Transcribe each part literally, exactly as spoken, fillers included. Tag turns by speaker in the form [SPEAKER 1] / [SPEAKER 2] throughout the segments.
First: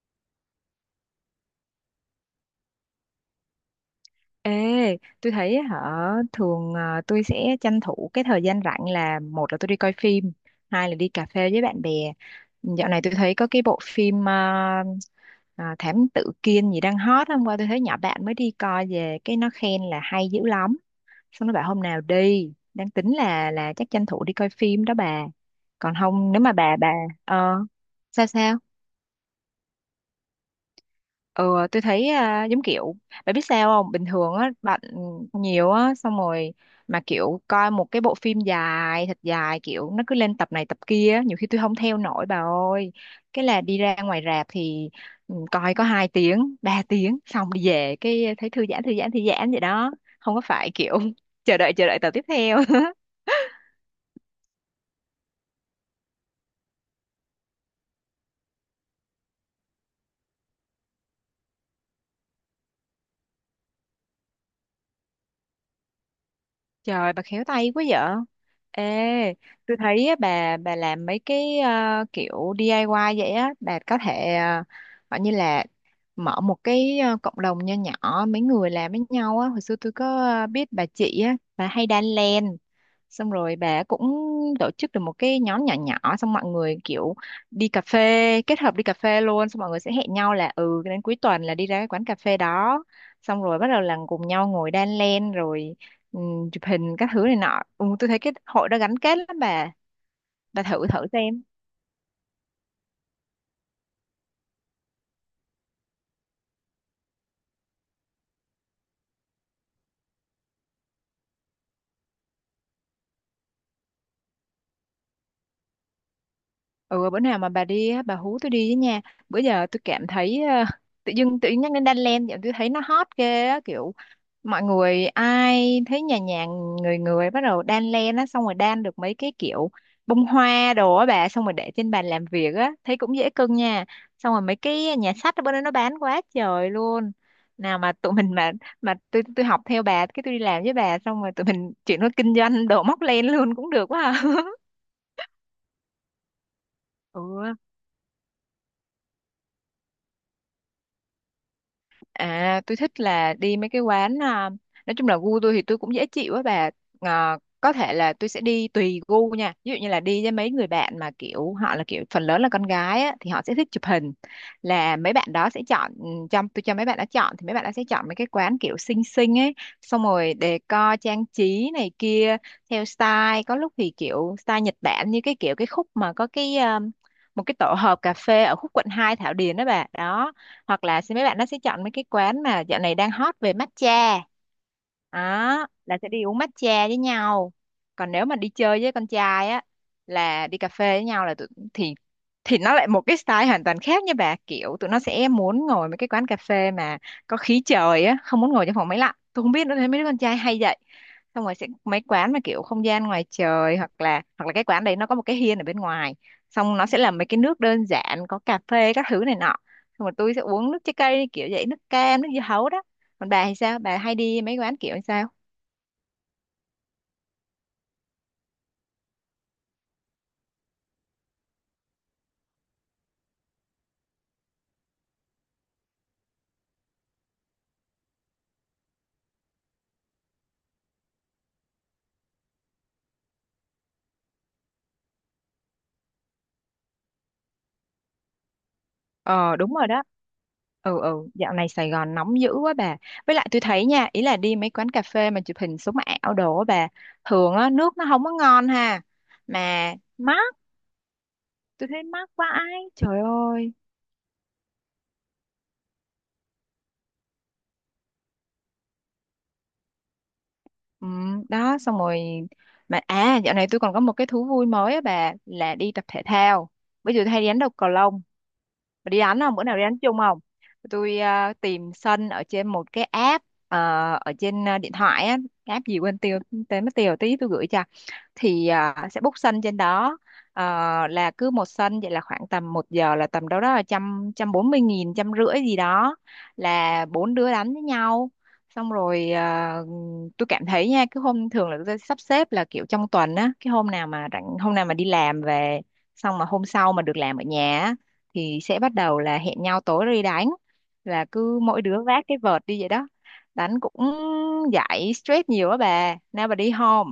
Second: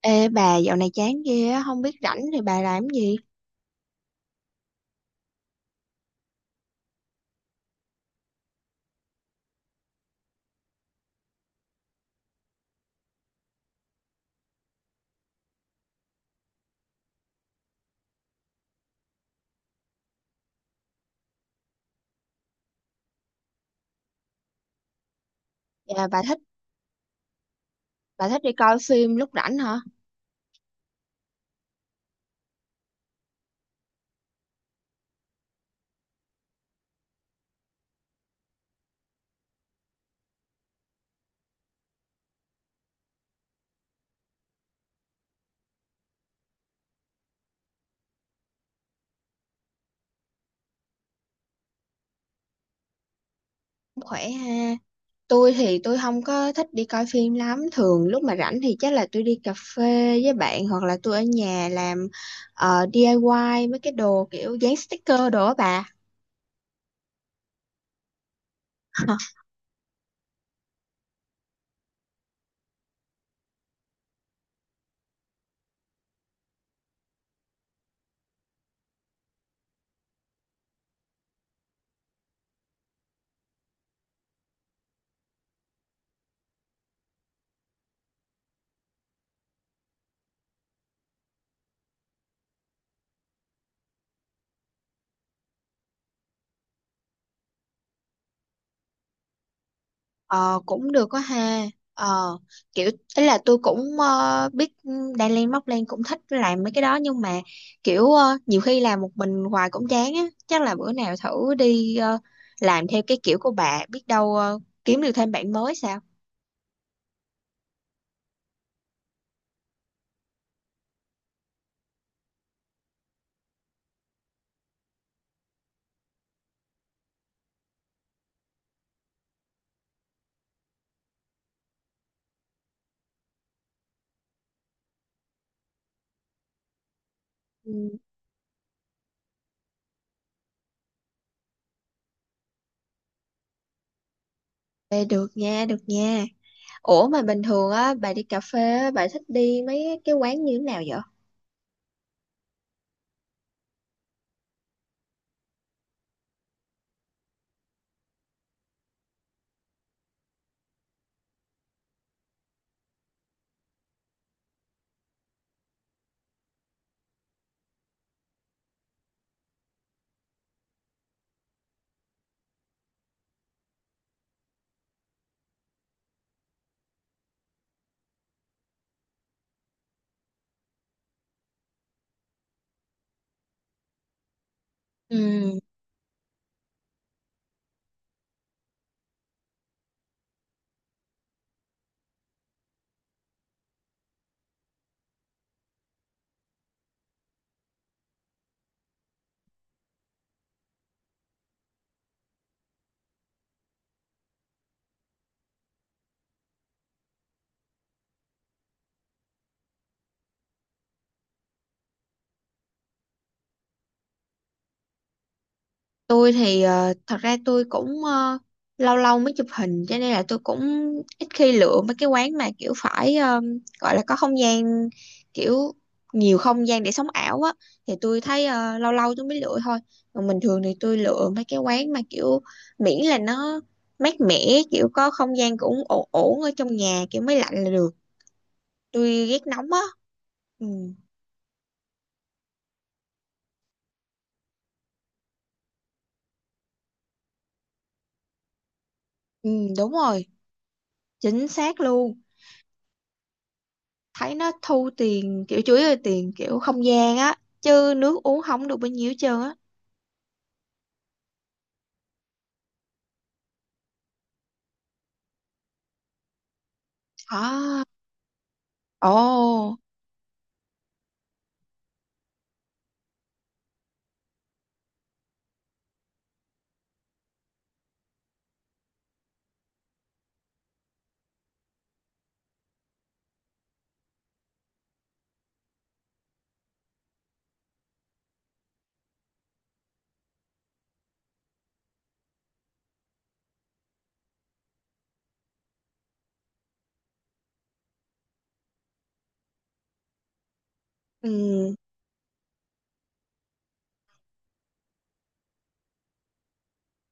[SPEAKER 1] Ê bà dạo này chán ghê á, không biết rảnh thì bà làm gì?
[SPEAKER 2] Ê, tôi thấy á hả thường à, tôi sẽ tranh thủ cái thời gian rảnh là một là tôi đi coi phim, hai là đi cà phê với bạn bè. Dạo này tôi thấy có cái bộ phim à, à, Thám Tử Kiên gì đang hot. Hôm qua tôi thấy nhỏ bạn mới đi coi về cái nó khen là hay dữ lắm. Xong nó bảo hôm nào đi, đang tính là là chắc tranh thủ đi coi phim đó bà. Còn
[SPEAKER 1] Dạ, bà
[SPEAKER 2] không
[SPEAKER 1] thích
[SPEAKER 2] nếu mà bà bà ờ sao
[SPEAKER 1] bà thích đi
[SPEAKER 2] sao?
[SPEAKER 1] coi phim lúc rảnh hả?
[SPEAKER 2] Ừ, tôi thấy à, giống kiểu bạn biết sao không, bình thường á bạn nhiều á, xong rồi mà kiểu coi một cái bộ phim dài thật dài, kiểu nó cứ lên tập này tập kia á, nhiều khi tôi không theo nổi bà ơi. Cái là đi ra ngoài rạp thì ừ, coi có hai tiếng ba tiếng xong đi về cái thấy thư giãn thư giãn thư giãn vậy đó, không có phải kiểu chờ đợi chờ đợi tập tiếp theo
[SPEAKER 1] Cũng khỏe ha. Tôi thì tôi không có thích đi coi phim lắm, thường lúc mà rảnh thì chắc là tôi đi cà phê với bạn hoặc là tôi ở nhà làm ờ, đê i y mấy cái đồ kiểu dán sticker đồ á bà.
[SPEAKER 2] Trời, bà khéo tay quá vợ. Ê, tôi thấy á, bà bà làm mấy cái ờ, kiểu đê i goát vậy á, bà có thể ờ, gọi như là mở một cái ờ, cộng đồng nho nhỏ mấy người làm với nhau á. Hồi xưa tôi có ờ, biết bà chị á, bà hay đan len, xong rồi bà cũng tổ chức được một cái nhóm nhỏ nhỏ, xong mọi người kiểu đi cà phê, kết hợp đi cà phê luôn. Xong mọi người sẽ hẹn nhau là ừ, đến cuối tuần là đi ra cái quán cà phê đó, xong rồi bắt đầu là cùng nhau ngồi đan len rồi ừm, chụp hình các thứ này nọ. Ừ, tôi thấy cái hội đó gắn kết lắm bà
[SPEAKER 1] Ờ
[SPEAKER 2] bà thử
[SPEAKER 1] cũng
[SPEAKER 2] thử
[SPEAKER 1] được có
[SPEAKER 2] xem.
[SPEAKER 1] ha. Ờ, kiểu ấy là tôi cũng ờ, biết Đan Lan Móc Lan cũng thích làm mấy cái đó, nhưng mà kiểu ờ, nhiều khi làm một mình hoài cũng chán á, chắc là bữa nào thử đi ờ, làm theo cái kiểu của bà, biết đâu ờ, kiếm được thêm bạn mới sao?
[SPEAKER 2] Ừ, bữa nào mà bà đi á, bà hú tôi đi với nha. Bữa giờ tôi cảm thấy ờ, tự dưng tự dưng nhắc đến đan len vậy tôi thấy nó hot ghê á, kiểu mọi người ai thấy nhà nhà người người bắt đầu đan len á, xong rồi đan được mấy cái kiểu bông hoa đồ á bà, xong rồi để trên bàn làm việc á thấy cũng dễ cưng nha. Xong rồi mấy cái nhà sách ở bên đó nó bán quá trời luôn.
[SPEAKER 1] Ừ,
[SPEAKER 2] Nào mà tụi mình mà mà tôi tôi học theo bà, cái tôi đi làm với bà, xong rồi tụi mình chuyển qua kinh doanh đồ móc len luôn cũng được quá à.
[SPEAKER 1] vậy được nha, được nha. Ủa mà bình
[SPEAKER 2] Ừ.
[SPEAKER 1] thường á bà đi cà phê á, bà thích đi mấy cái quán như thế nào vậy?
[SPEAKER 2] À, tôi thích là đi mấy cái quán à, nói chung là gu tôi thì tôi cũng dễ chịu á bà. À, có thể là tôi sẽ đi tùy gu nha. Ví dụ như là đi với mấy người bạn mà kiểu họ là kiểu phần lớn là con gái á thì họ sẽ thích chụp hình. Là mấy bạn đó sẽ chọn ừ, trong tôi cho mấy bạn đó chọn thì mấy bạn đó sẽ chọn mấy cái quán kiểu xinh xinh ấy, xong rồi decor trang trí này kia theo style. Có lúc thì kiểu style Nhật Bản, như cái kiểu cái khúc mà có cái ờ, một cái tổ hợp cà phê ở khúc quận hai Thảo Điền đó bà. Đó, hoặc là sẽ mấy bạn nó sẽ chọn mấy cái quán mà dạo này đang hot về matcha,
[SPEAKER 1] Ừ.
[SPEAKER 2] đó là sẽ đi uống matcha với nhau. Còn nếu mà đi chơi với con trai á, là đi cà phê với nhau là tụi, thì thì nó lại một cái style hoàn toàn khác nha bà. Kiểu tụi nó sẽ muốn ngồi mấy cái quán cà phê mà có khí trời á, không muốn ngồi trong phòng máy lạnh, tôi không biết nữa, thấy mấy đứa con trai hay vậy. Xong rồi sẽ mấy quán mà kiểu không gian ngoài trời, hoặc là hoặc là cái quán đấy nó có một cái hiên ở bên ngoài, xong nó sẽ làm mấy cái nước đơn giản có cà phê các thứ này nọ. Xong rồi tôi sẽ uống nước trái cây kiểu vậy, nước cam nước dưa hấu đó. Còn bà thì sao, bà hay đi mấy quán kiểu sao?
[SPEAKER 1] Tôi thì ờ, thật ra tôi cũng ờ, lâu lâu mới chụp hình, cho nên là tôi cũng ít khi lựa mấy cái quán mà kiểu phải ờ, gọi là có không gian, kiểu nhiều không gian để sống ảo á, thì tôi thấy ờ, lâu lâu tôi mới lựa thôi. Còn bình thường thì tôi lựa mấy cái quán mà kiểu miễn là nó mát mẻ, kiểu có không gian cũng ổn ổn ở trong nhà, kiểu máy lạnh là được. Tôi ghét
[SPEAKER 2] Ờ
[SPEAKER 1] nóng
[SPEAKER 2] đúng
[SPEAKER 1] á.
[SPEAKER 2] rồi đó.
[SPEAKER 1] Ừ,
[SPEAKER 2] Ừ, ừ, dạo này Sài Gòn nóng dữ quá bà. Với lại tôi thấy nha, ý là đi mấy quán cà phê mà chụp hình sống ảo đồ á bà, thường á nước nó không có ngon ha,
[SPEAKER 1] ừ đúng
[SPEAKER 2] mà
[SPEAKER 1] rồi,
[SPEAKER 2] mắc.
[SPEAKER 1] chính xác
[SPEAKER 2] Tôi thấy
[SPEAKER 1] luôn.
[SPEAKER 2] mắc quá ai trời ơi.
[SPEAKER 1] Thấy nó thu tiền kiểu chủ yếu là tiền kiểu không gian á, chứ nước uống không được bao nhiêu hết trơn á.
[SPEAKER 2] Ừ, đó xong rồi. Mà à, dạo này tôi còn có một cái thú vui mới á bà, là đi tập thể thao. Bây giờ tôi hay đi đánh đầu
[SPEAKER 1] À,
[SPEAKER 2] cầu lông. Bà
[SPEAKER 1] ồ,
[SPEAKER 2] đi đánh không? Bữa nào đi đánh chung không? Tôi ờ, tìm sân ở trên một cái app ờ, ở trên ờ, điện thoại á, cái app gì quên tiêu, tên mất tiêu, tí tôi gửi cho. Thì à, sẽ book sân trên đó. Ờ, là cứ một sân vậy là khoảng tầm một giờ là tầm đâu đó là trăm trăm bốn mươi nghìn trăm rưỡi gì đó, là bốn đứa đánh với nhau. Xong rồi à, tôi cảm thấy nha cứ hôm thường là tôi sắp xếp là kiểu trong tuần á, cái hôm nào mà rảnh, hôm nào mà đi làm về xong mà hôm sau mà được làm ở nhà á, thì sẽ bắt đầu là hẹn nhau tối đi đánh, là
[SPEAKER 1] ừ.
[SPEAKER 2] cứ mỗi đứa vác cái vợt đi vậy đó. Đánh cũng giải stress nhiều á bà, nào bà đi home.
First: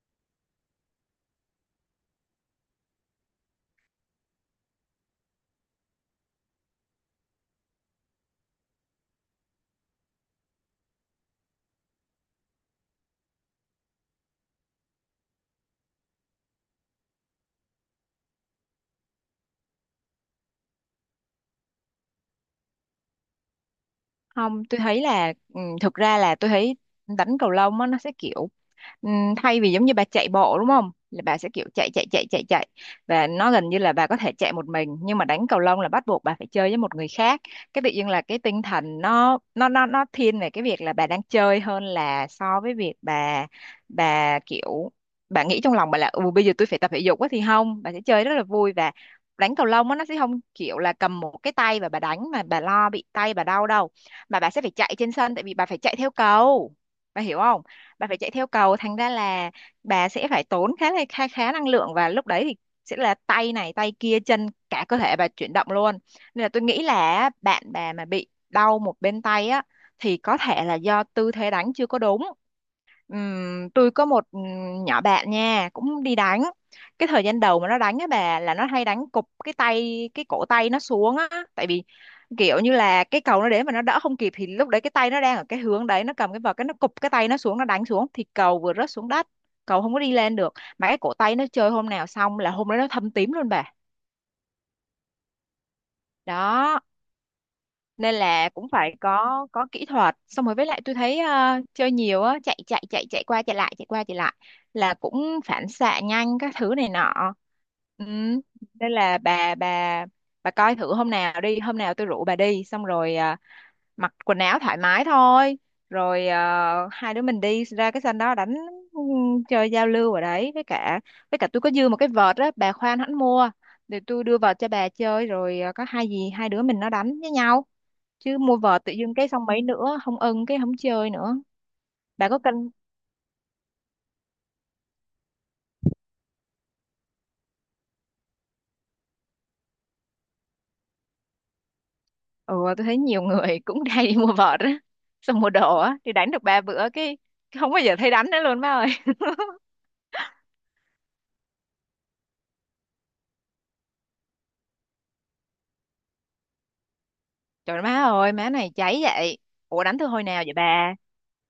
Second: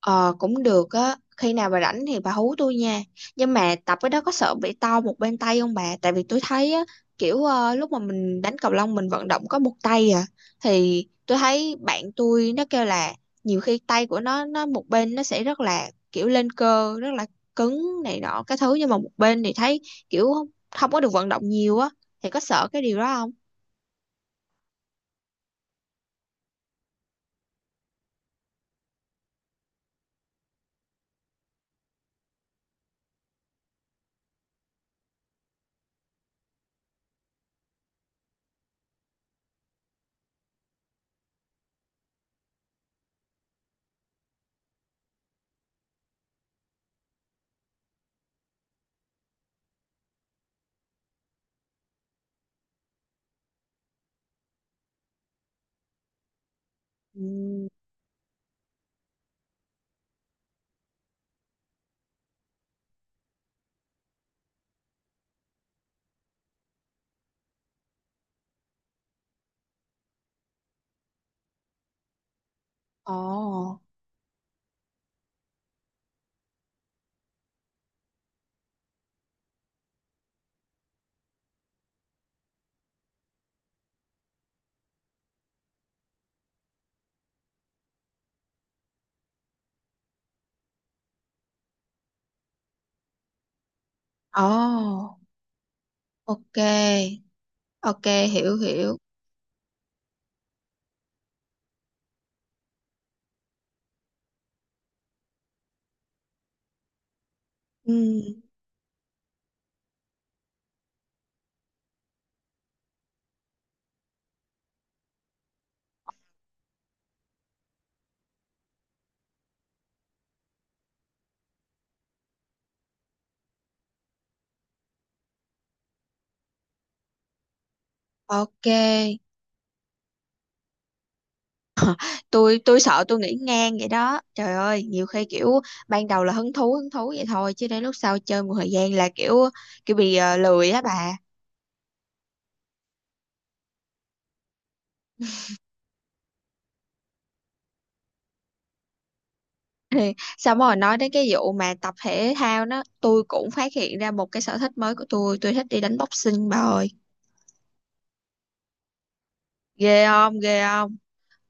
[SPEAKER 1] Ờ cũng được á, khi nào bà rảnh thì bà hú tôi nha. Nhưng mà tập cái đó có sợ bị to một bên tay không bà? Tại vì tôi thấy á, kiểu ờ, lúc mà mình đánh cầu lông mình vận động có một tay à, thì tôi thấy bạn tôi nó kêu là nhiều khi tay của nó nó một bên nó sẽ rất là kiểu lên cơ, rất là cứng này nọ cái thứ, nhưng mà một bên thì thấy kiểu không, không có được vận động nhiều á, thì có sợ cái điều đó không?
[SPEAKER 2] Không, tôi thấy là ừ, thực ra là tôi thấy đánh cầu lông á nó sẽ kiểu Ừm, thay vì giống như bà chạy bộ đúng không, là bà sẽ kiểu chạy chạy chạy chạy chạy, và nó gần như là bà có thể chạy một mình, nhưng mà đánh cầu lông là bắt buộc bà phải chơi với một người khác. Cái tự nhiên là cái tinh thần nó nó nó nó thiên về cái việc là bà đang chơi hơn là so với việc bà bà kiểu bà nghĩ trong lòng bà là ừ bây giờ tôi phải tập thể dục quá, thì không, bà sẽ chơi rất là vui. Và đánh cầu lông á, nó sẽ không kiểu là cầm một cái tay và bà đánh mà bà lo bị tay bà đau đâu, mà bà sẽ phải chạy trên sân, tại vì bà phải chạy theo cầu. Bà hiểu không,
[SPEAKER 1] Ừ.
[SPEAKER 2] bà phải chạy theo cầu, thành ra là bà sẽ phải tốn khá là khá, khá năng lượng, và lúc đấy thì sẽ là tay này tay kia chân cả cơ thể bà chuyển động luôn. Nên là tôi nghĩ là bạn bà mà bị đau một bên tay á, thì có thể là do tư thế đánh chưa có đúng. Ừm,
[SPEAKER 1] Ồ,
[SPEAKER 2] tôi có một ừm, nhỏ bạn nha cũng đi đánh, cái thời gian đầu mà nó đánh á bà là nó hay đánh cục cái tay cái cổ tay nó xuống á. Tại vì kiểu như là cái cầu nó đến mà nó đỡ không kịp, thì lúc đấy cái tay nó đang ở cái hướng đấy nó cầm cái vợt, cái nó cục cái tay nó xuống, nó đánh xuống thì cầu vừa rớt xuống đất, cầu không có đi lên được. Mà cái cổ tay nó chơi hôm nào xong là hôm đấy nó thâm tím luôn bà.
[SPEAKER 1] ồ, ok.
[SPEAKER 2] Đó,
[SPEAKER 1] Ok,
[SPEAKER 2] nên là
[SPEAKER 1] hiểu
[SPEAKER 2] cũng
[SPEAKER 1] hiểu.
[SPEAKER 2] phải có có kỹ thuật. Xong rồi với lại tôi thấy ờ, chơi nhiều á, chạy chạy chạy chạy qua chạy lại chạy qua chạy lại là cũng phản xạ nhanh các thứ này nọ.
[SPEAKER 1] Ừ.
[SPEAKER 2] Ừ. Nên là bà bà bà coi thử hôm nào đi, hôm nào tôi rủ bà đi xong rồi, ờ, mặc quần áo thoải mái thôi. Rồi ờ, hai đứa mình đi ra cái sân đó đánh, ừ, chơi giao lưu ở đấy. Với cả với cả tôi có dư một cái vợt á, bà khoan hẳn mua, để tôi đưa vợt cho bà chơi, rồi ờ, có hai gì hai đứa mình nó đánh với nhau. Chứ mua
[SPEAKER 1] Ok,
[SPEAKER 2] vợt tự dưng cái xong mấy nữa không ưng cái không chơi nữa. Bà có
[SPEAKER 1] tôi
[SPEAKER 2] cân?
[SPEAKER 1] tôi sợ tôi nghĩ ngang vậy đó. Trời ơi, nhiều khi kiểu ban đầu là hứng thú hứng thú vậy thôi, chứ đến lúc sau chơi một thời gian là kiểu kiểu bị ờ, lười á bà.
[SPEAKER 2] Ừ, tôi thấy nhiều người cũng hay đi mua vợt á, xong mua đồ á thì đánh được ba bữa cái, cái không bao giờ thấy đánh nữa luôn, má ơi.
[SPEAKER 1] Xong rồi nói đến cái vụ mà tập thể thao đó, tôi cũng phát hiện ra một cái sở thích mới của tôi, tôi thích đi đánh boxing bà ơi.
[SPEAKER 2] Trời má ơi, má này cháy vậy. Ủa đánh
[SPEAKER 1] Ghê
[SPEAKER 2] từ hồi
[SPEAKER 1] không?
[SPEAKER 2] nào vậy
[SPEAKER 1] Ghê
[SPEAKER 2] bà?
[SPEAKER 1] không?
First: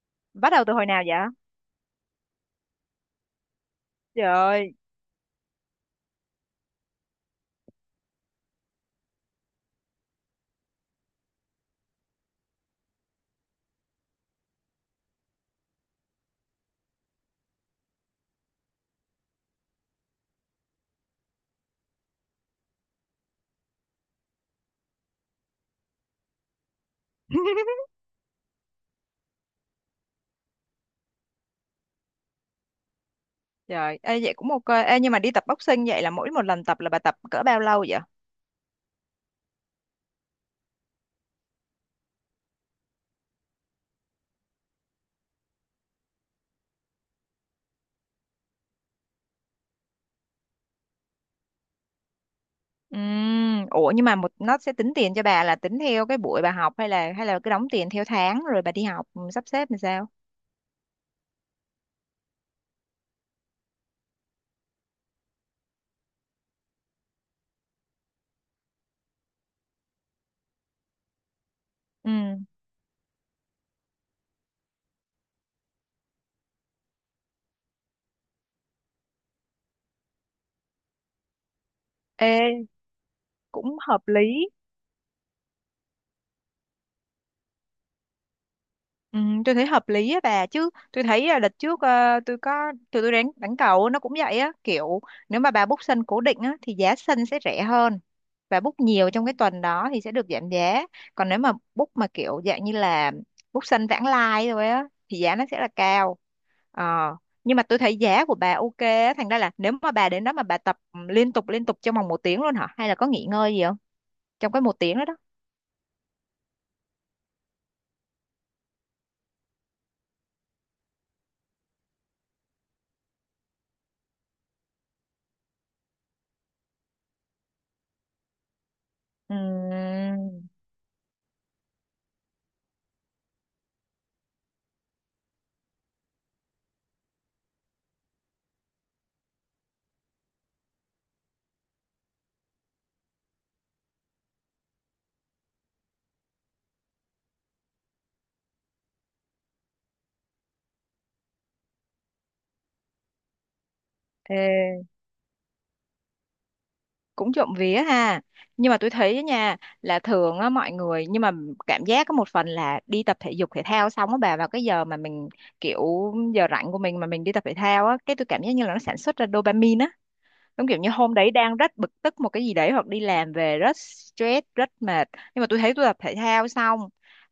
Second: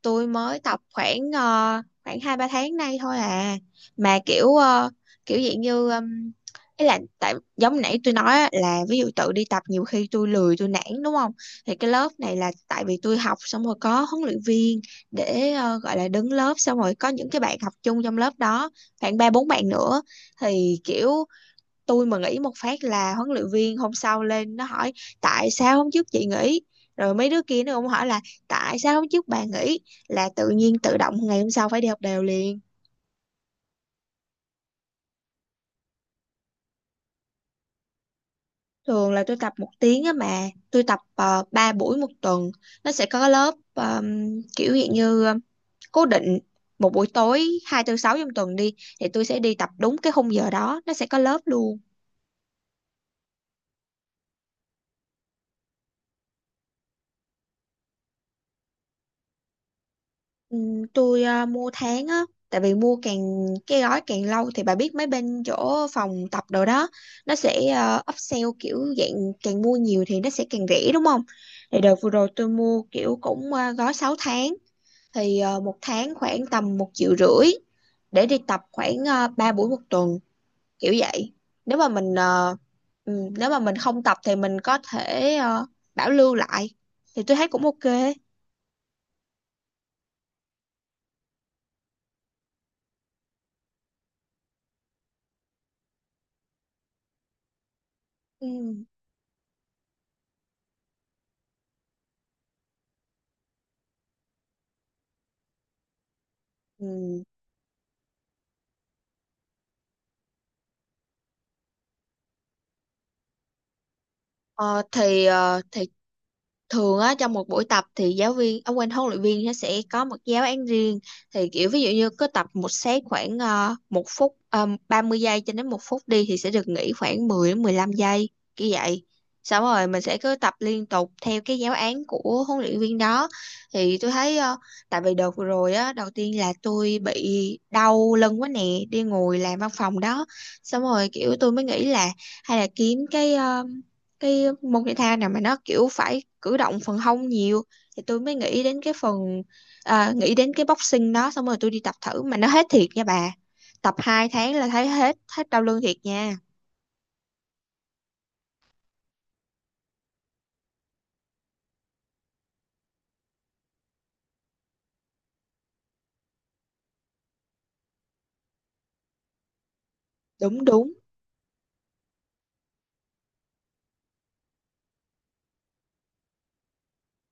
[SPEAKER 1] Tôi
[SPEAKER 2] Bắt
[SPEAKER 1] mới
[SPEAKER 2] đầu từ
[SPEAKER 1] tập
[SPEAKER 2] hồi nào vậy?
[SPEAKER 1] khoảng ờ, khoảng hai ba tháng nay thôi à, mà kiểu
[SPEAKER 2] Trời.
[SPEAKER 1] ờ, kiểu dạng như um, ý là tại giống nãy tôi nói á, là ví dụ tự đi tập nhiều khi tôi lười tôi nản đúng không, thì cái lớp này là tại vì tôi học xong rồi có huấn luyện viên để ờ, gọi là đứng lớp, xong rồi có những cái bạn học chung trong lớp đó, khoảng ba bốn bạn nữa, thì kiểu tôi mà nghỉ một phát là huấn luyện viên hôm sau lên nó hỏi tại sao hôm trước chị nghỉ, rồi mấy đứa kia
[SPEAKER 2] Ơi,
[SPEAKER 1] nó cũng hỏi là tại sao hôm trước bà nghỉ, là tự nhiên tự động ngày hôm sau phải đi học đều liền.
[SPEAKER 2] trời ê, vậy cũng ok. Ê, nhưng mà đi tập boxing vậy là mỗi một lần tập là bà tập cỡ bao lâu vậy?
[SPEAKER 1] Thường là tôi tập một tiếng á, mà tôi tập uh, ba buổi một tuần. Nó sẽ có lớp um, kiểu dạng như um, cố định một buổi tối hai tư sáu trong tuần đi, thì tôi sẽ đi tập đúng cái khung giờ đó nó sẽ có lớp luôn.
[SPEAKER 2] Ừm, ủa nhưng mà một nó sẽ tính tiền cho bà là tính theo cái buổi bà học, hay là hay là cứ đóng tiền theo tháng rồi bà đi học, ừ, sắp xếp làm sao?
[SPEAKER 1] Ừ, tôi ờ, mua tháng á, tại vì mua càng cái gói càng lâu thì bà biết mấy bên chỗ phòng tập đồ đó nó sẽ uh, upsell kiểu dạng càng mua nhiều thì nó sẽ càng rẻ đúng không, thì đợt vừa
[SPEAKER 2] Ừ.
[SPEAKER 1] rồi tôi mua kiểu cũng ờ, gói sáu tháng, thì ờ, một tháng khoảng tầm một triệu rưỡi để đi tập khoảng uh, ba buổi một tuần kiểu vậy. Nếu mà mình ờ,
[SPEAKER 2] Ê,
[SPEAKER 1] ừ, nếu mà mình
[SPEAKER 2] cũng
[SPEAKER 1] không
[SPEAKER 2] hợp
[SPEAKER 1] tập thì
[SPEAKER 2] lý.
[SPEAKER 1] mình có thể ờ, bảo lưu lại, thì tôi thấy cũng ok.
[SPEAKER 2] Ừ, tôi thấy hợp lý á bà chứ. Tôi thấy là đợt trước, ờ, tôi có tụi tôi đánh đánh cầu nó cũng vậy á, kiểu nếu mà bà book sân cố định á thì giá sân sẽ rẻ hơn.
[SPEAKER 1] Ừ.
[SPEAKER 2] Bà book nhiều trong cái tuần đó thì sẽ được giảm giá. Còn nếu mà book mà kiểu dạng như là book sân vãng lai thôi á thì giá nó sẽ là cao. Ờ,
[SPEAKER 1] Ừ.
[SPEAKER 2] nhưng mà tôi thấy giá của bà ok á, thành ra là nếu mà bà đến đó mà bà tập, ừ, liên tục liên tục trong vòng một tiếng luôn hả? Hay là có nghỉ ngơi gì không? Trong cái một
[SPEAKER 1] Ờ,
[SPEAKER 2] tiếng đó đó.
[SPEAKER 1] thì ờ, thì thường á trong một buổi tập thì giáo viên, ông quên, huấn luyện viên nó sẽ có một giáo án riêng, thì kiểu ví dụ như cứ tập một set khoảng ờ, một phút ờ, ba mươi giây cho đến một phút đi thì sẽ được nghỉ khoảng mười đến mười lăm giây như vậy, xong rồi mình sẽ
[SPEAKER 2] Ừm,
[SPEAKER 1] cứ tập liên tục theo cái giáo án của huấn luyện viên đó. Thì tôi thấy ờ, tại vì đợt vừa rồi á đầu tiên là tôi bị đau lưng quá nè, đi ngồi làm văn phòng đó, xong rồi kiểu tôi mới nghĩ là hay là kiếm cái ờ, cái môn thể thao nào mà nó kiểu phải cử động phần hông nhiều, thì tôi mới nghĩ đến cái phần à, nghĩ đến cái boxing đó, xong rồi tôi đi tập thử mà nó hết thiệt nha bà. Tập hai tháng là thấy
[SPEAKER 2] ê,
[SPEAKER 1] hết hết đau lưng thiệt nha.
[SPEAKER 2] cũng trộm vía ha. Nhưng mà tôi thấy á nha, là thường á mọi người, nhưng mà cảm giác có một phần là đi tập thể dục thể thao xong á bà, vào cái giờ mà mình kiểu giờ rảnh của mình mà mình đi tập thể thao á, cái tôi cảm giác như là nó sản xuất ra dopamine á.
[SPEAKER 1] Đúng
[SPEAKER 2] Giống kiểu như
[SPEAKER 1] đúng,
[SPEAKER 2] hôm đấy đang rất bực tức một cái gì đấy, hoặc đi làm về rất stress rất mệt, nhưng mà tôi thấy tôi tập thể thao xong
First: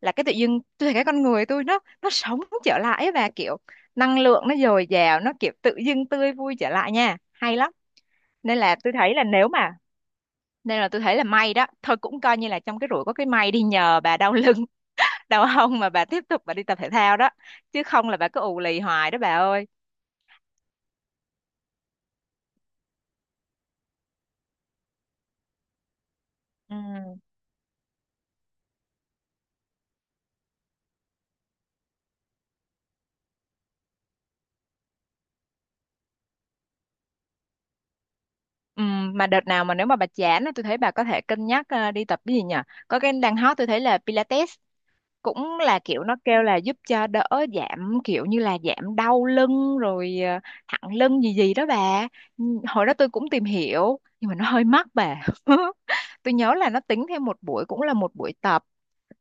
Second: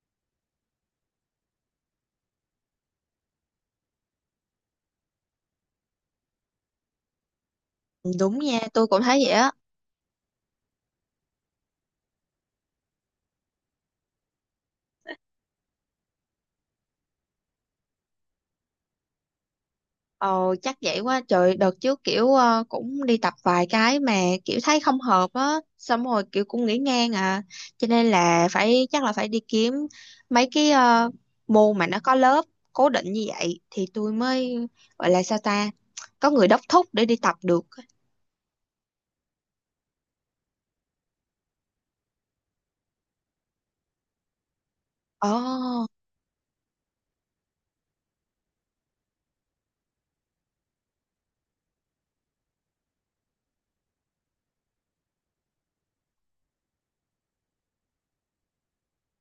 [SPEAKER 2] là cái tự dưng tôi thấy cái con người tôi nó nó sống trở lại, và kiểu năng lượng nó dồi dào, nó kiểu tự dưng tươi vui trở lại, nha, hay lắm.
[SPEAKER 1] đúng
[SPEAKER 2] nên
[SPEAKER 1] nha
[SPEAKER 2] là
[SPEAKER 1] tôi
[SPEAKER 2] tôi
[SPEAKER 1] cũng
[SPEAKER 2] thấy
[SPEAKER 1] thấy
[SPEAKER 2] là
[SPEAKER 1] vậy
[SPEAKER 2] nếu
[SPEAKER 1] á.
[SPEAKER 2] mà Nên là tôi thấy là may đó thôi, cũng coi như là trong cái rủi có cái may đi. Nhờ bà đau lưng đau hông mà bà tiếp tục bà đi tập thể thao đó, chứ không là bà cứ ù lì hoài đó bà ơi.
[SPEAKER 1] Ồ chắc vậy, quá trời đợt trước kiểu ờ, cũng đi tập vài cái mà kiểu thấy không hợp á, xong rồi kiểu cũng
[SPEAKER 2] Ừ.
[SPEAKER 1] nghỉ ngang à. Cho nên là phải, chắc là phải đi kiếm mấy cái ờ, môn mà nó có lớp cố định như vậy thì tôi mới gọi là sao ta, có người đốc thúc để đi tập được.
[SPEAKER 2] Ừ, mà đợt nào mà nếu mà bà chán á, tôi thấy bà có thể cân nhắc ờ, đi tập cái gì nhỉ. Có cái đang hot tôi thấy là Pilates, cũng là
[SPEAKER 1] Ồ.
[SPEAKER 2] kiểu nó kêu là giúp cho đỡ giảm, kiểu như là giảm đau lưng rồi ờ, thẳng lưng gì gì đó bà. Ừ, hồi đó tôi cũng tìm hiểu nhưng mà nó hơi mắc bà. Tôi nhớ là nó tính thêm một buổi cũng là một buổi tập,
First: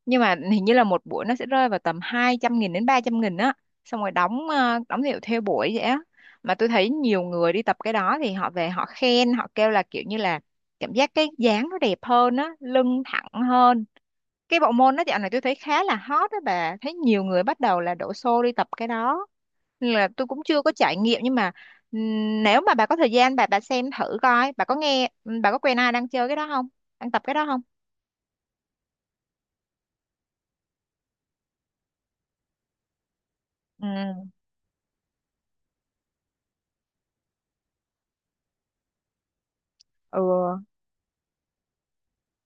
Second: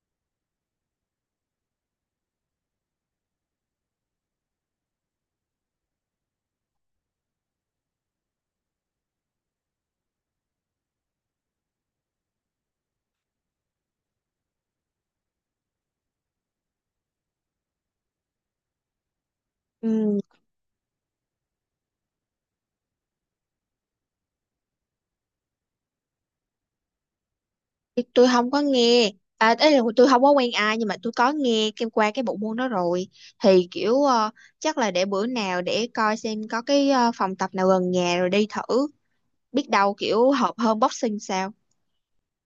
[SPEAKER 2] nhưng mà hình như là một buổi nó sẽ rơi vào tầm hai trăm nghìn đến ba trăm nghìn á, xong rồi đóng, ờ, đóng hiệu theo buổi vậy á. Mà tôi thấy nhiều người đi tập cái đó thì họ về họ khen, họ kêu là kiểu như là cảm giác cái dáng nó đẹp hơn á, lưng thẳng hơn. Cái bộ môn đó dạo này tôi thấy khá là hot đó bà, thấy nhiều người bắt đầu là đổ xô đi tập cái đó. Nên là tôi cũng chưa có trải nghiệm, nhưng mà ừm, nếu mà bà có thời gian bà bà xem thử coi, bà có nghe, bà có quen ai đang chơi cái đó không, đang tập cái đó không?
[SPEAKER 1] Thì tôi không có nghe, à ấy là tôi không có quen ai, nhưng mà tôi có nghe cái qua cái bộ môn đó rồi, thì
[SPEAKER 2] Ừ.
[SPEAKER 1] kiểu ờ, chắc là để bữa nào để coi xem có cái ờ, phòng tập nào gần nhà rồi đi thử, biết đâu
[SPEAKER 2] Ừ,
[SPEAKER 1] kiểu hợp hơn boxing sao.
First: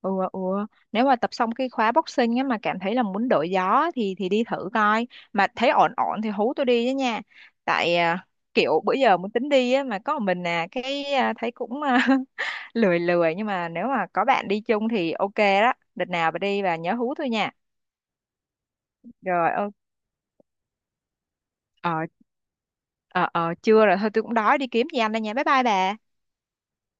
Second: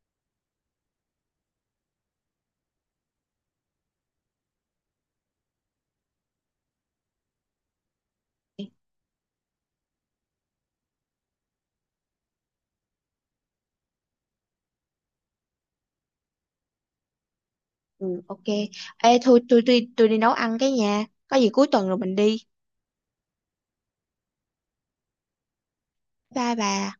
[SPEAKER 2] ừ ừ ừ. Nếu mà tập xong cái khóa boxing á mà cảm thấy là muốn đổi gió, thì thì đi thử coi, mà thấy ổn ổn thì hú tôi đi với nha. Tại à, kiểu bữa giờ muốn tính đi á mà có một mình à cái à, thấy cũng à, lười lười, nhưng mà nếu mà có bạn đi chung thì ok đó, đợt nào bà đi và nhớ hú tôi nha.
[SPEAKER 1] Ừ ok. Ê thôi,
[SPEAKER 2] Rồi
[SPEAKER 1] tôi
[SPEAKER 2] ờ
[SPEAKER 1] tôi tôi đi nấu ăn cái nha, có gì cuối tuần rồi
[SPEAKER 2] ờ
[SPEAKER 1] mình đi.
[SPEAKER 2] ờ, ờ, chưa rồi thôi, tôi cũng đói đi kiếm gì ăn đây, nha bye bye bà.
[SPEAKER 1] Bye bà.